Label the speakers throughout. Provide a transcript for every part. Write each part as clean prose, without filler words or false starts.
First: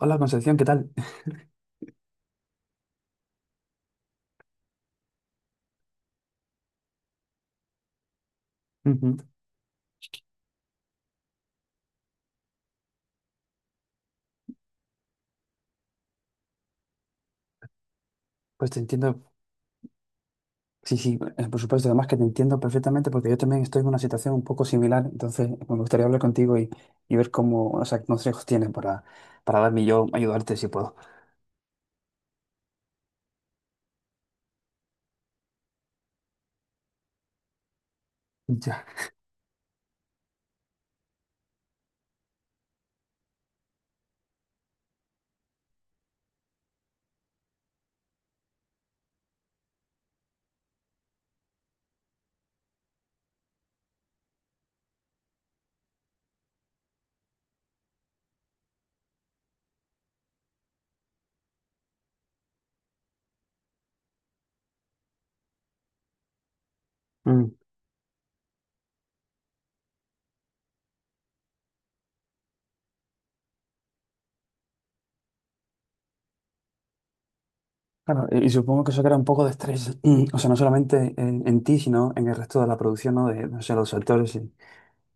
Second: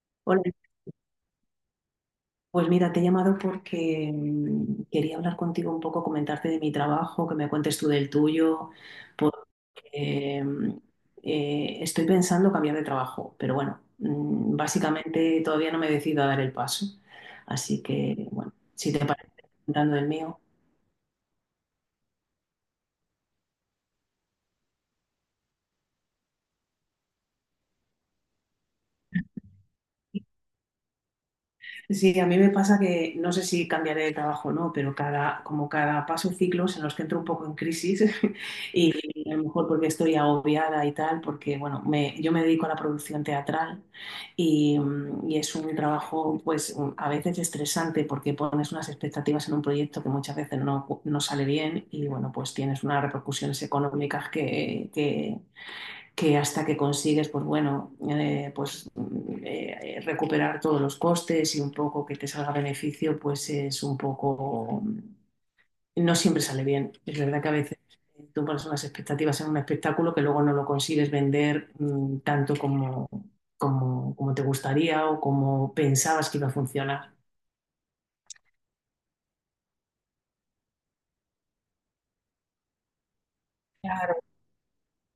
Speaker 1: Hola
Speaker 2: Hola,
Speaker 1: Concepción, ¿qué tal?
Speaker 2: pues mira, te he llamado porque quería hablar contigo un poco, comentarte de mi trabajo, que me cuentes tú del tuyo,
Speaker 1: Ujú.
Speaker 2: porque estoy pensando cambiar de trabajo, pero bueno, básicamente todavía no me decido a dar el paso. Así que, bueno,
Speaker 1: Pues te
Speaker 2: si te
Speaker 1: entiendo,
Speaker 2: parece, comentando del mío.
Speaker 1: sí, sí, por supuesto, además que te entiendo perfectamente porque yo también estoy en una situación un poco similar, entonces pues, me gustaría hablar contigo y ver cómo, o sea, qué consejos tienes para darme y yo, ayudarte si puedo.
Speaker 2: Sí, a mí me pasa que no sé si cambiaré de trabajo o no, pero como cada paso ciclos en los que entro un poco en crisis
Speaker 1: Ya.
Speaker 2: y a lo mejor porque estoy agobiada y tal, porque bueno, yo me dedico a la producción teatral y es un trabajo pues a veces estresante porque pones unas expectativas en un proyecto que muchas veces no sale bien y bueno, pues tienes unas repercusiones económicas que hasta que consigues, pues bueno, pues recuperar todos los costes y un poco que te salga beneficio, pues es un poco, no siempre sale bien. Es verdad que a
Speaker 1: Mm.
Speaker 2: veces tú pones unas expectativas en un espectáculo que luego no lo consigues vender tanto como te gustaría o como pensabas que iba a funcionar.
Speaker 1: Claro, y supongo que eso crea un poco de estrés, o sea, no solamente en ti, sino en el resto de la producción, ¿no? De, no sé, los
Speaker 2: Claro.
Speaker 1: actores y...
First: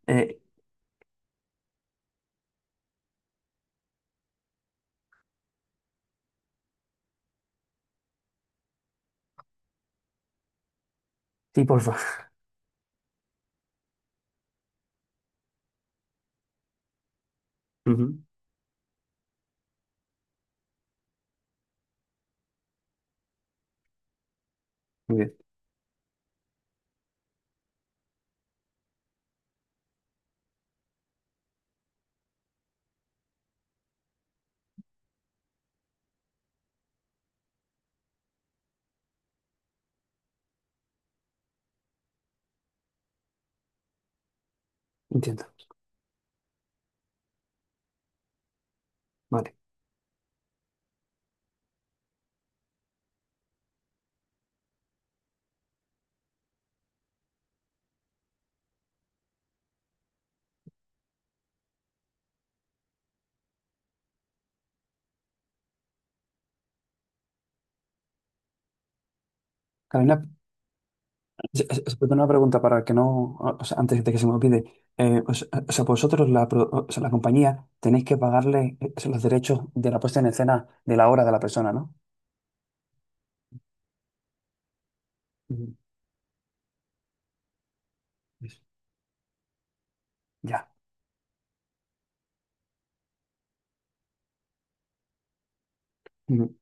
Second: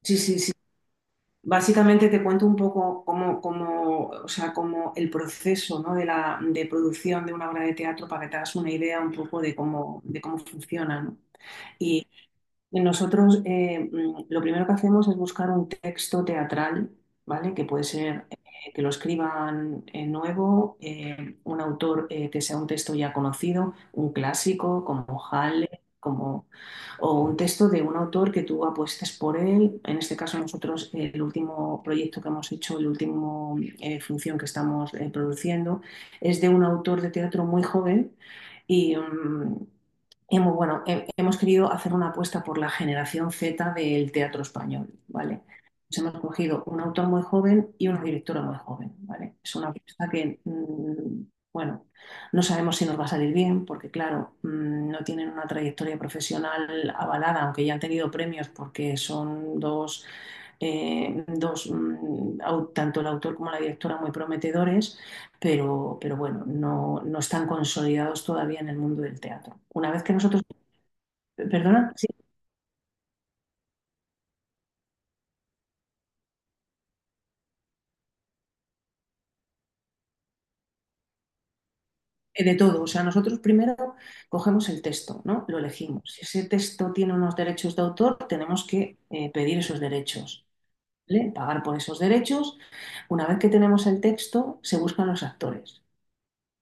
Speaker 2: Sí, sí,
Speaker 1: Eh,
Speaker 2: sí. Básicamente te cuento un poco cómo, o sea, cómo el proceso, ¿no? de de producción de una obra de teatro para que te hagas una idea un poco de cómo funciona, ¿no?
Speaker 1: sí, porfa.
Speaker 2: Nosotros lo primero que hacemos es buscar un texto teatral, ¿vale? Que puede
Speaker 1: Ujú.
Speaker 2: ser que lo escriban nuevo, un autor que sea un texto ya conocido, un clásico
Speaker 1: Muy
Speaker 2: como
Speaker 1: bien,
Speaker 2: Halle, o un texto de un autor que tú apuestes por él. En este caso nosotros el último proyecto que hemos hecho, el último función que estamos produciendo, es de un autor de teatro muy joven. Y, hemos, bueno, hemos querido hacer una apuesta por la generación Z del teatro español, ¿vale?
Speaker 1: entiendo.
Speaker 2: Nos hemos cogido un autor muy joven y una directora muy joven, ¿vale?
Speaker 1: Vale.
Speaker 2: Es una apuesta que, bueno, no sabemos si nos va a salir bien, porque claro, no tienen una trayectoria profesional avalada, aunque ya han tenido premios porque son dos, tanto el autor como la directora muy prometedores pero, bueno, no están consolidados todavía en el mundo del teatro. Una vez que
Speaker 1: Carolina,
Speaker 2: nosotros,
Speaker 1: sí, sí,
Speaker 2: perdona,
Speaker 1: sí,
Speaker 2: sí,
Speaker 1: una pregunta para que no, o sea, antes de que se me olvide. O sea, vosotros, la, o sea, la compañía, tenéis que pagarle los derechos de la puesta en escena de la obra de la persona, ¿no?
Speaker 2: de todo, o sea, nosotros primero cogemos el texto, ¿no? Lo
Speaker 1: Ujú.
Speaker 2: elegimos. Si ese texto tiene unos derechos de autor, tenemos que pedir esos derechos,
Speaker 1: Ya.
Speaker 2: ¿vale? Pagar por esos derechos. Una vez que tenemos el texto, se buscan los actores.
Speaker 1: Ujú.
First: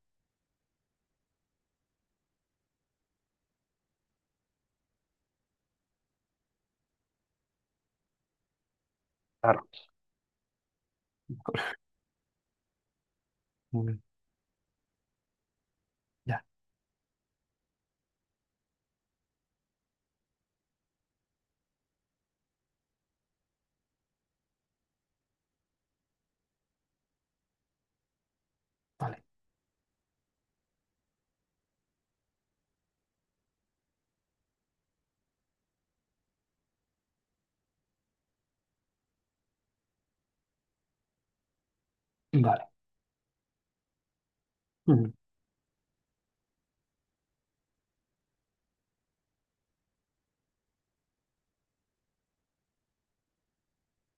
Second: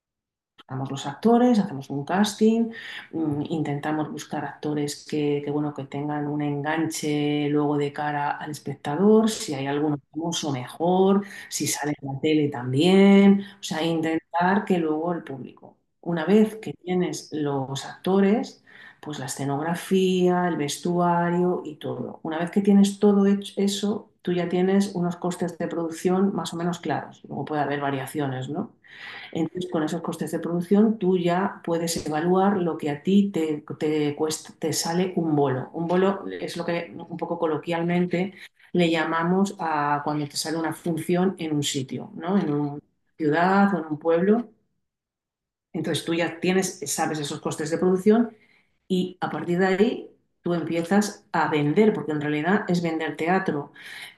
Speaker 2: Buscamos los actores, hacemos un casting, intentamos buscar actores que, bueno, que tengan un enganche luego de cara al espectador, si
Speaker 1: Claro.
Speaker 2: hay alguno famoso mejor, si sale en la tele también, o sea,
Speaker 1: Muy bien.
Speaker 2: intentar que luego el público. Una
Speaker 1: Ya,
Speaker 2: vez que tienes los actores, pues la escenografía, el vestuario y todo. Una vez que tienes todo hecho eso, tú ya tienes unos costes de producción más o menos claros. Luego puede haber variaciones, ¿no?
Speaker 1: vale,
Speaker 2: Entonces, con esos costes de producción, tú ya puedes evaluar lo que a ti te cuesta, te sale un bolo. Un bolo es lo que un poco coloquialmente le llamamos a cuando te sale una función en un sitio, ¿no? En
Speaker 1: vale.
Speaker 2: una ciudad o en un pueblo.
Speaker 1: Ujú.
Speaker 2: Entonces, tú ya tienes, sabes esos costes de producción y a partir de ahí tú empiezas a vender, porque en realidad es vender teatro,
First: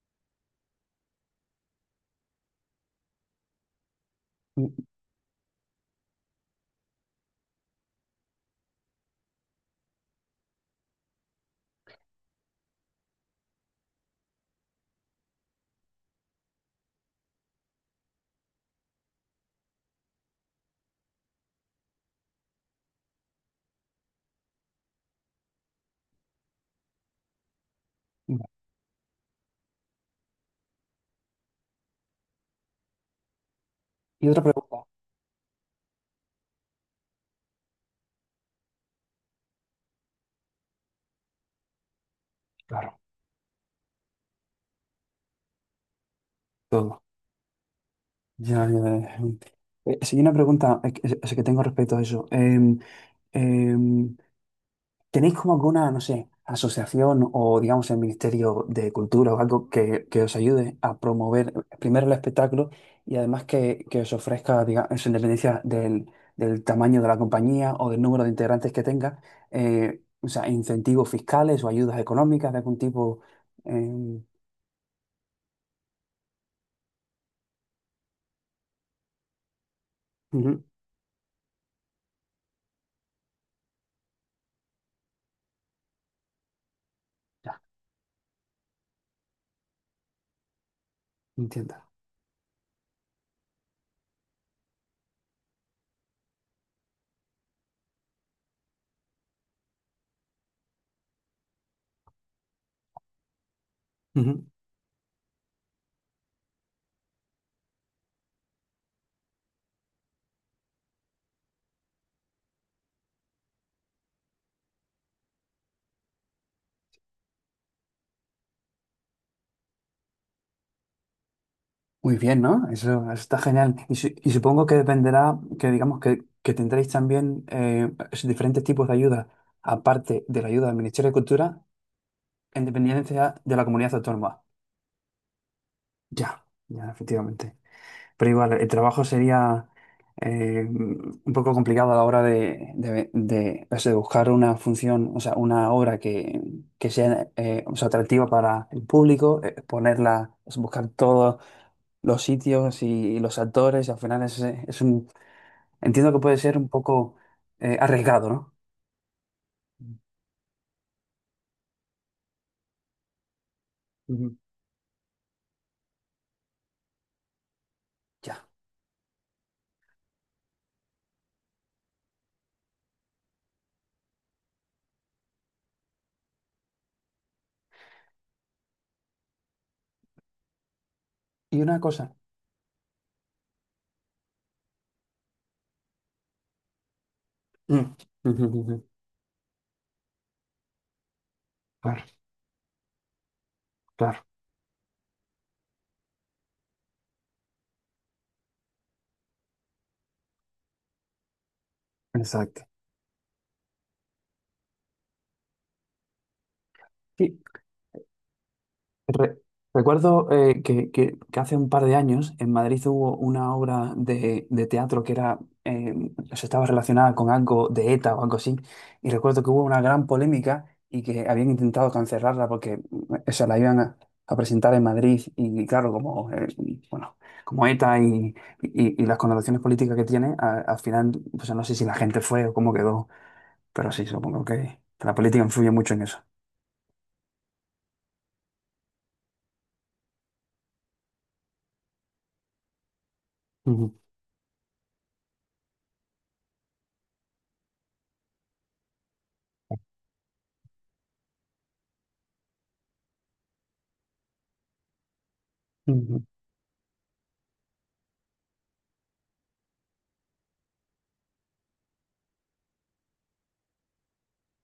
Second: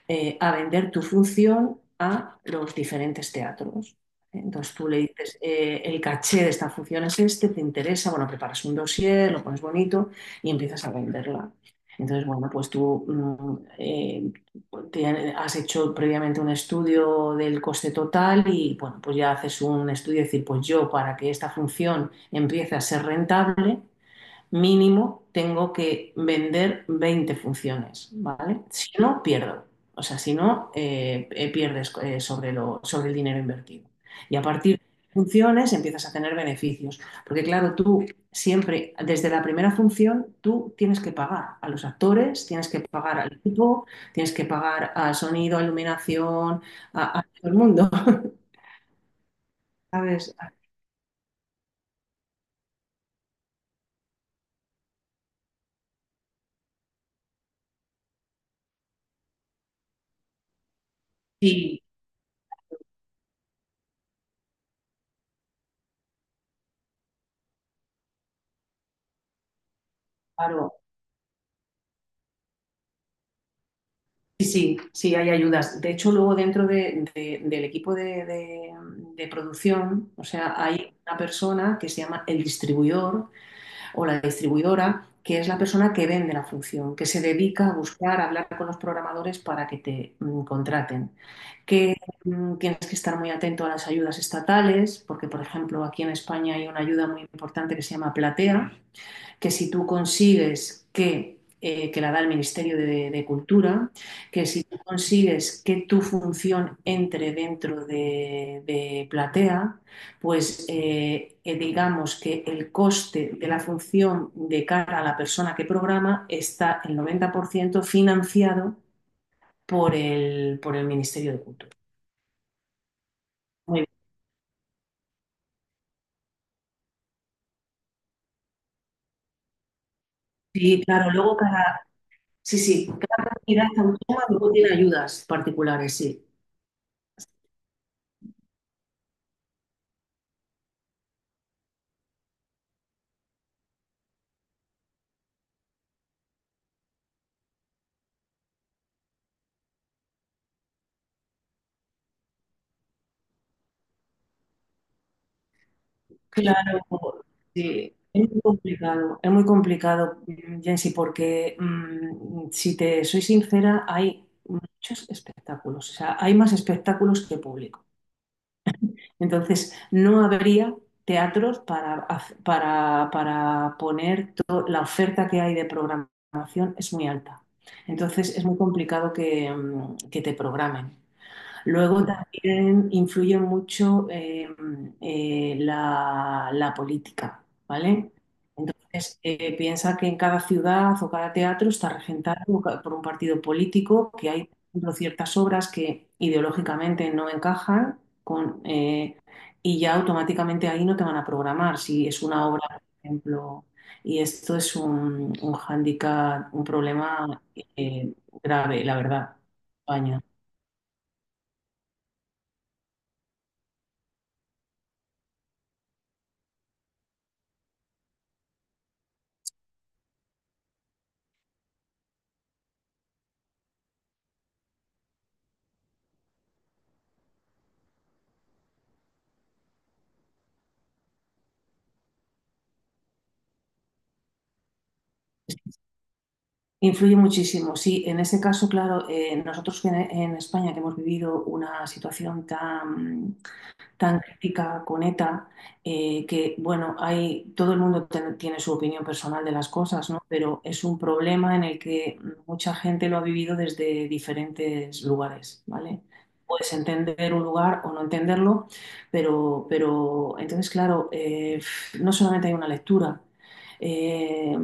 Speaker 2: a vender tu función a los diferentes teatros. Entonces
Speaker 1: Ujú.
Speaker 2: tú le dices, el caché de esta función es este, te interesa, bueno, preparas un dossier, lo pones bonito y empiezas a venderla. Entonces, bueno, pues tú te- has hecho previamente un estudio del coste total y, bueno, pues ya haces un estudio de decir, pues yo para que esta función empiece a ser rentable, mínimo tengo que vender 20 funciones,
Speaker 1: Ujú.
Speaker 2: ¿vale? Si no, pierdo. O sea, si no, pierdes sobre sobre el dinero invertido.
Speaker 1: Y
Speaker 2: Y a
Speaker 1: otra
Speaker 2: partir
Speaker 1: pregunta,
Speaker 2: de funciones empiezas a tener beneficios. Porque claro, tú siempre, desde la primera función, tú tienes que pagar a los actores, tienes que
Speaker 1: claro,
Speaker 2: pagar al equipo, tienes que pagar al sonido, a iluminación,
Speaker 1: todo.
Speaker 2: a todo el mundo.
Speaker 1: Ya, ya, ya. Sí, una
Speaker 2: ¿Sabes?
Speaker 1: pregunta que tengo respecto a eso. Eh, ¿Tenéis como alguna, no sé, asociación o digamos el Ministerio de Cultura o algo que os ayude a promover
Speaker 2: Sí,
Speaker 1: primero el espectáculo y además que os ofrezca, digamos, en dependencia del, del tamaño de la compañía o del número de integrantes que tenga, o sea,
Speaker 2: claro.
Speaker 1: incentivos fiscales o ayudas económicas de algún tipo? eh,
Speaker 2: Sí, sí, sí, hay ayudas. De hecho, luego dentro del equipo de producción, o sea,
Speaker 1: ujú,
Speaker 2: hay una persona que se llama el distribuidor o la distribuidora, que es la persona que vende la función, que se
Speaker 1: ya,
Speaker 2: dedica a buscar, a hablar con los programadores para que te contraten.
Speaker 1: entiendo.
Speaker 2: Que tienes que estar muy atento a las ayudas estatales, porque, por ejemplo, aquí en España hay una ayuda muy importante que se llama Platea. Que si tú consigues que la da el Ministerio de Cultura, que
Speaker 1: Ujú.
Speaker 2: si tú consigues que tu función entre dentro de Platea, pues digamos que el coste de la función de cara a la persona que programa está el 90% financiado por el Ministerio de Cultura.
Speaker 1: Muy bien, ¿no? Eso está genial.
Speaker 2: Muy bien.
Speaker 1: Y, y supongo que dependerá, que digamos que tendréis también esos diferentes tipos de ayuda, aparte de la ayuda del
Speaker 2: Y
Speaker 1: Ministerio
Speaker 2: claro,
Speaker 1: de
Speaker 2: luego
Speaker 1: Cultura,
Speaker 2: cada, sí,
Speaker 1: en
Speaker 2: sí, cada
Speaker 1: dependencia de la
Speaker 2: comunidad
Speaker 1: comunidad
Speaker 2: autónoma
Speaker 1: autónoma.
Speaker 2: luego tiene ayudas particulares, sí.
Speaker 1: Ya, ya, efectivamente. Pero igual, el trabajo sería un poco complicado a la hora de, de, o sea, de buscar una función, o sea, una obra que sea, o sea, atractiva para el público, ponerla, o sea, buscar todo los sitios y, los actores, al final es un, entiendo que puede ser un
Speaker 2: Claro,
Speaker 1: poco
Speaker 2: sí,
Speaker 1: arriesgado, ¿no?
Speaker 2: es muy complicado, Jensi, porque si te soy sincera, hay
Speaker 1: Ujú.
Speaker 2: muchos espectáculos, o sea, hay más espectáculos que público.
Speaker 1: Ya.
Speaker 2: Entonces, no habría teatros para poner la oferta que hay de programación es muy alta. Entonces, es muy complicado que te programen.
Speaker 1: Y una
Speaker 2: Luego
Speaker 1: cosa.
Speaker 2: también influye mucho la política,
Speaker 1: Mm.
Speaker 2: ¿vale?
Speaker 1: Ujú, ujú, ujú.
Speaker 2: Entonces, piensa que en cada ciudad o cada teatro está
Speaker 1: Claro,
Speaker 2: regentado por un partido político,
Speaker 1: claro,
Speaker 2: que hay, por ejemplo, ciertas obras que ideológicamente no encajan con, y ya automáticamente ahí no te van a programar. Si es una obra,
Speaker 1: exacto.
Speaker 2: por ejemplo, y esto es un, hándicap, un
Speaker 1: Sí,
Speaker 2: problema eh, grave, la verdad,
Speaker 1: Re-
Speaker 2: en España.
Speaker 1: recuerdo que hace un par de años en Madrid hubo una obra de teatro que era, eh, o sea, estaba relacionada con algo de ETA o algo así, y recuerdo que hubo una gran polémica y que habían intentado cancelarla porque o sea, la iban a presentar en Madrid y claro, como, bueno, como ETA y, y las connotaciones políticas que tiene, al final, pues no sé si la gente fue o cómo quedó, pero sí, supongo que la política influye mucho en eso.
Speaker 2: Influye muchísimo, sí. En ese caso, claro, nosotros que en, España que hemos vivido una situación tan,
Speaker 1: Ujú,
Speaker 2: tan crítica con ETA, que bueno, hay, todo el mundo tiene su opinión personal de las cosas, ¿no? Pero es un problema en el que mucha gente lo ha vivido desde diferentes lugares, ¿vale?
Speaker 1: ujú.
Speaker 2: Puedes entender un lugar o no entenderlo, pero, entonces, claro, no solamente hay una lectura. Eh,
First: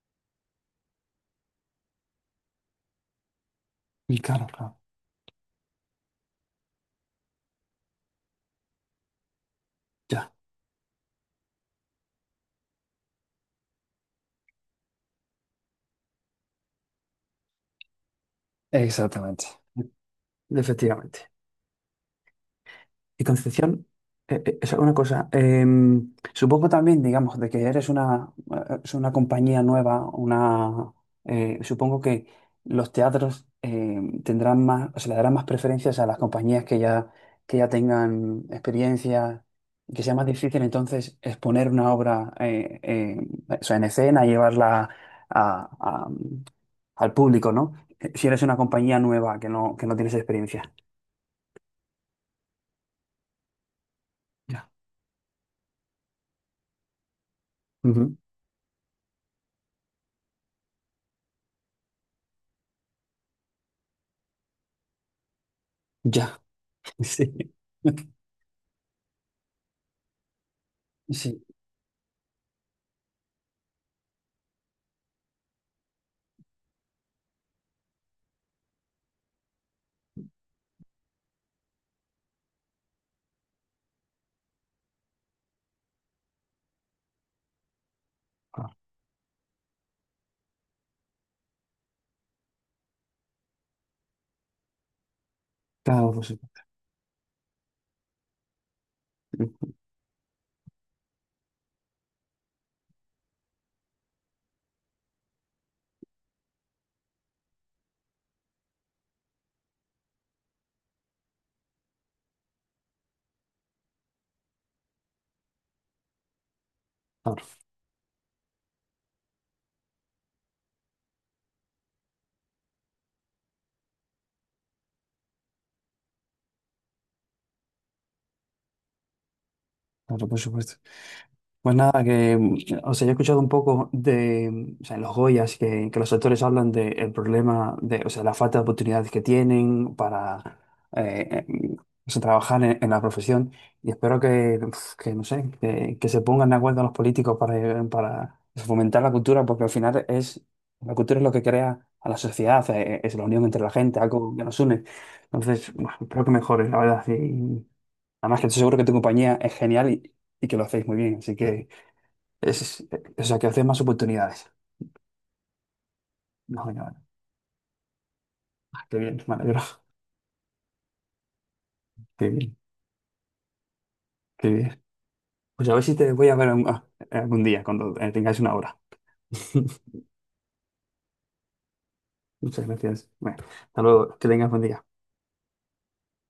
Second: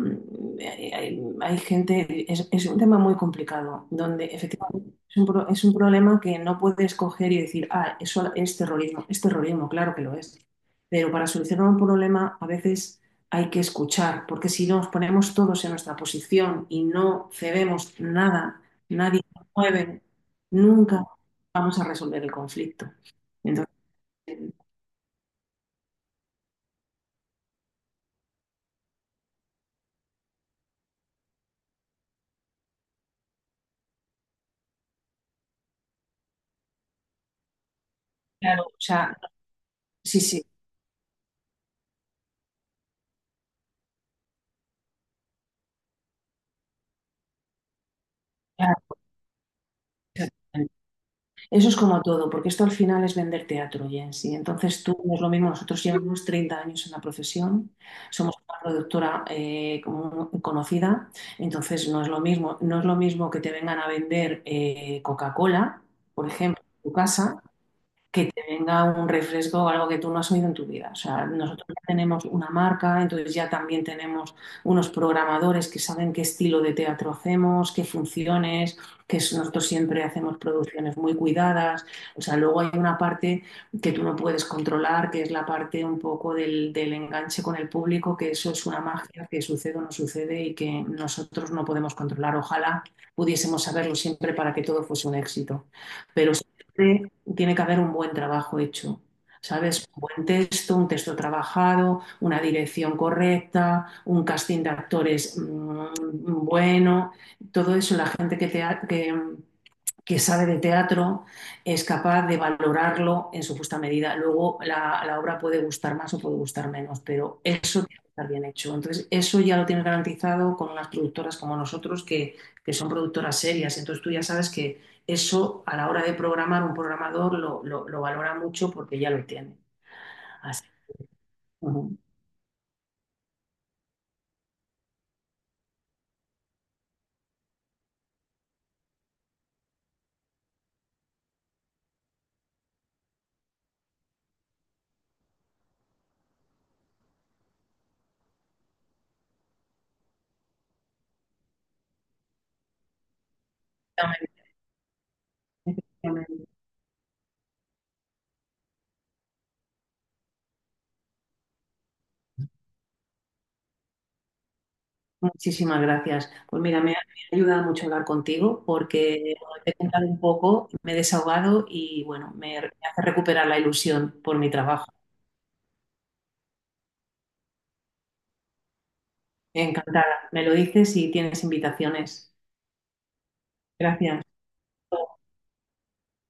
Speaker 2: Hay, gente, es, un tema muy complicado,
Speaker 1: Y
Speaker 2: donde
Speaker 1: claro, claro.
Speaker 2: efectivamente es es un problema que no puedes coger y decir, ah, eso es terrorismo. Es terrorismo, claro que lo
Speaker 1: Ya.
Speaker 2: es. Pero para solucionar un problema a veces hay que escuchar, porque si nos ponemos todos en nuestra posición y no cedemos nada, nadie
Speaker 1: Exactamente.
Speaker 2: nos mueve, nunca
Speaker 1: Efectivamente.
Speaker 2: vamos a resolver el conflicto.
Speaker 1: Y
Speaker 2: Entonces,
Speaker 1: Concepción, es una cosa, supongo también, digamos, de que eres una, es una compañía nueva, una, supongo que los teatros tendrán más, o se le darán más preferencias a las compañías que ya tengan
Speaker 2: claro, o sea,
Speaker 1: experiencia y que sea
Speaker 2: sí,
Speaker 1: más
Speaker 2: sí,
Speaker 1: difícil entonces exponer una obra o sea, en escena y llevarla a- a- al público, ¿no? Si eres una compañía nueva que no tienes
Speaker 2: claro.
Speaker 1: experiencia.
Speaker 2: Eso es como todo, porque esto al final es vender teatro, Jensi.
Speaker 1: Ya.
Speaker 2: Entonces tú, no es lo mismo, nosotros llevamos 30 años en la profesión,
Speaker 1: Ujú.
Speaker 2: somos una productora conocida, entonces no es lo mismo, no es lo mismo que te vengan a vender Coca-Cola, por
Speaker 1: Ya.
Speaker 2: ejemplo, en tu
Speaker 1: Sí.
Speaker 2: casa, que te venga un refresco o algo que tú no has oído en tu vida. O sea,
Speaker 1: Sí.
Speaker 2: nosotros ya tenemos una marca, entonces ya también tenemos unos programadores que saben qué estilo de teatro hacemos, qué funciones, nosotros siempre hacemos producciones muy cuidadas. O sea, luego hay una parte que tú no puedes controlar, que es la parte un poco del enganche con el público, que eso es
Speaker 1: Ah.
Speaker 2: una magia que sucede o no sucede y que nosotros no podemos controlar. Ojalá pudiésemos saberlo siempre para que todo fuese un éxito.
Speaker 1: Claro, por
Speaker 2: Pero
Speaker 1: supuesto.
Speaker 2: siempre tiene que haber un buen trabajo hecho, ¿sabes? Un buen texto, un texto trabajado, una dirección correcta, un casting de actores bueno, todo eso la gente que sabe de teatro es capaz de valorarlo en su justa medida. Luego la obra puede gustar más o puede gustar menos, pero
Speaker 1: Claro,
Speaker 2: eso tiene que estar bien hecho. Entonces, eso ya lo tienes garantizado con unas productoras como nosotros que son productoras serias. Entonces, tú ya sabes que eso a la hora de programar un programador lo valora mucho porque ya lo tiene.
Speaker 1: claro, por
Speaker 2: Así.
Speaker 1: supuesto. Pues
Speaker 2: Ujú.
Speaker 1: nada, que, o sea, yo he escuchado un poco de, o sea, en los Goyas que los actores hablan del problema de, o sea, la falta de oportunidades que tienen para eh, eh, o sea, trabajar en la profesión y espero que, uf, que no sé, que se pongan de acuerdo los políticos para fomentar la cultura, porque al final es, la cultura es lo que crea a la sociedad, es la unión entre la gente, algo que nos une. Entonces, bueno, espero que mejore, la verdad. Y, además que estoy seguro que tu compañía es genial y que lo hacéis muy bien, así que... Es, o sea, que haces más oportunidades.
Speaker 2: Muchísimas gracias. Pues
Speaker 1: No, no,
Speaker 2: mira,
Speaker 1: no.
Speaker 2: me ha ayudado mucho hablar contigo
Speaker 1: Qué bien, me
Speaker 2: porque
Speaker 1: alegro.
Speaker 2: bueno, te he contado un poco, me he desahogado y
Speaker 1: Qué
Speaker 2: bueno,
Speaker 1: bien,
Speaker 2: me hace recuperar la ilusión por
Speaker 1: qué
Speaker 2: mi
Speaker 1: bien.
Speaker 2: trabajo.
Speaker 1: Pues a ver si te voy a ver ah, algún día, cuando tengáis una hora.
Speaker 2: Encantada. Me lo dices y tienes invitaciones.
Speaker 1: Muchas gracias. Bueno, hasta luego,
Speaker 2: Gracias.
Speaker 1: que tengas buen día.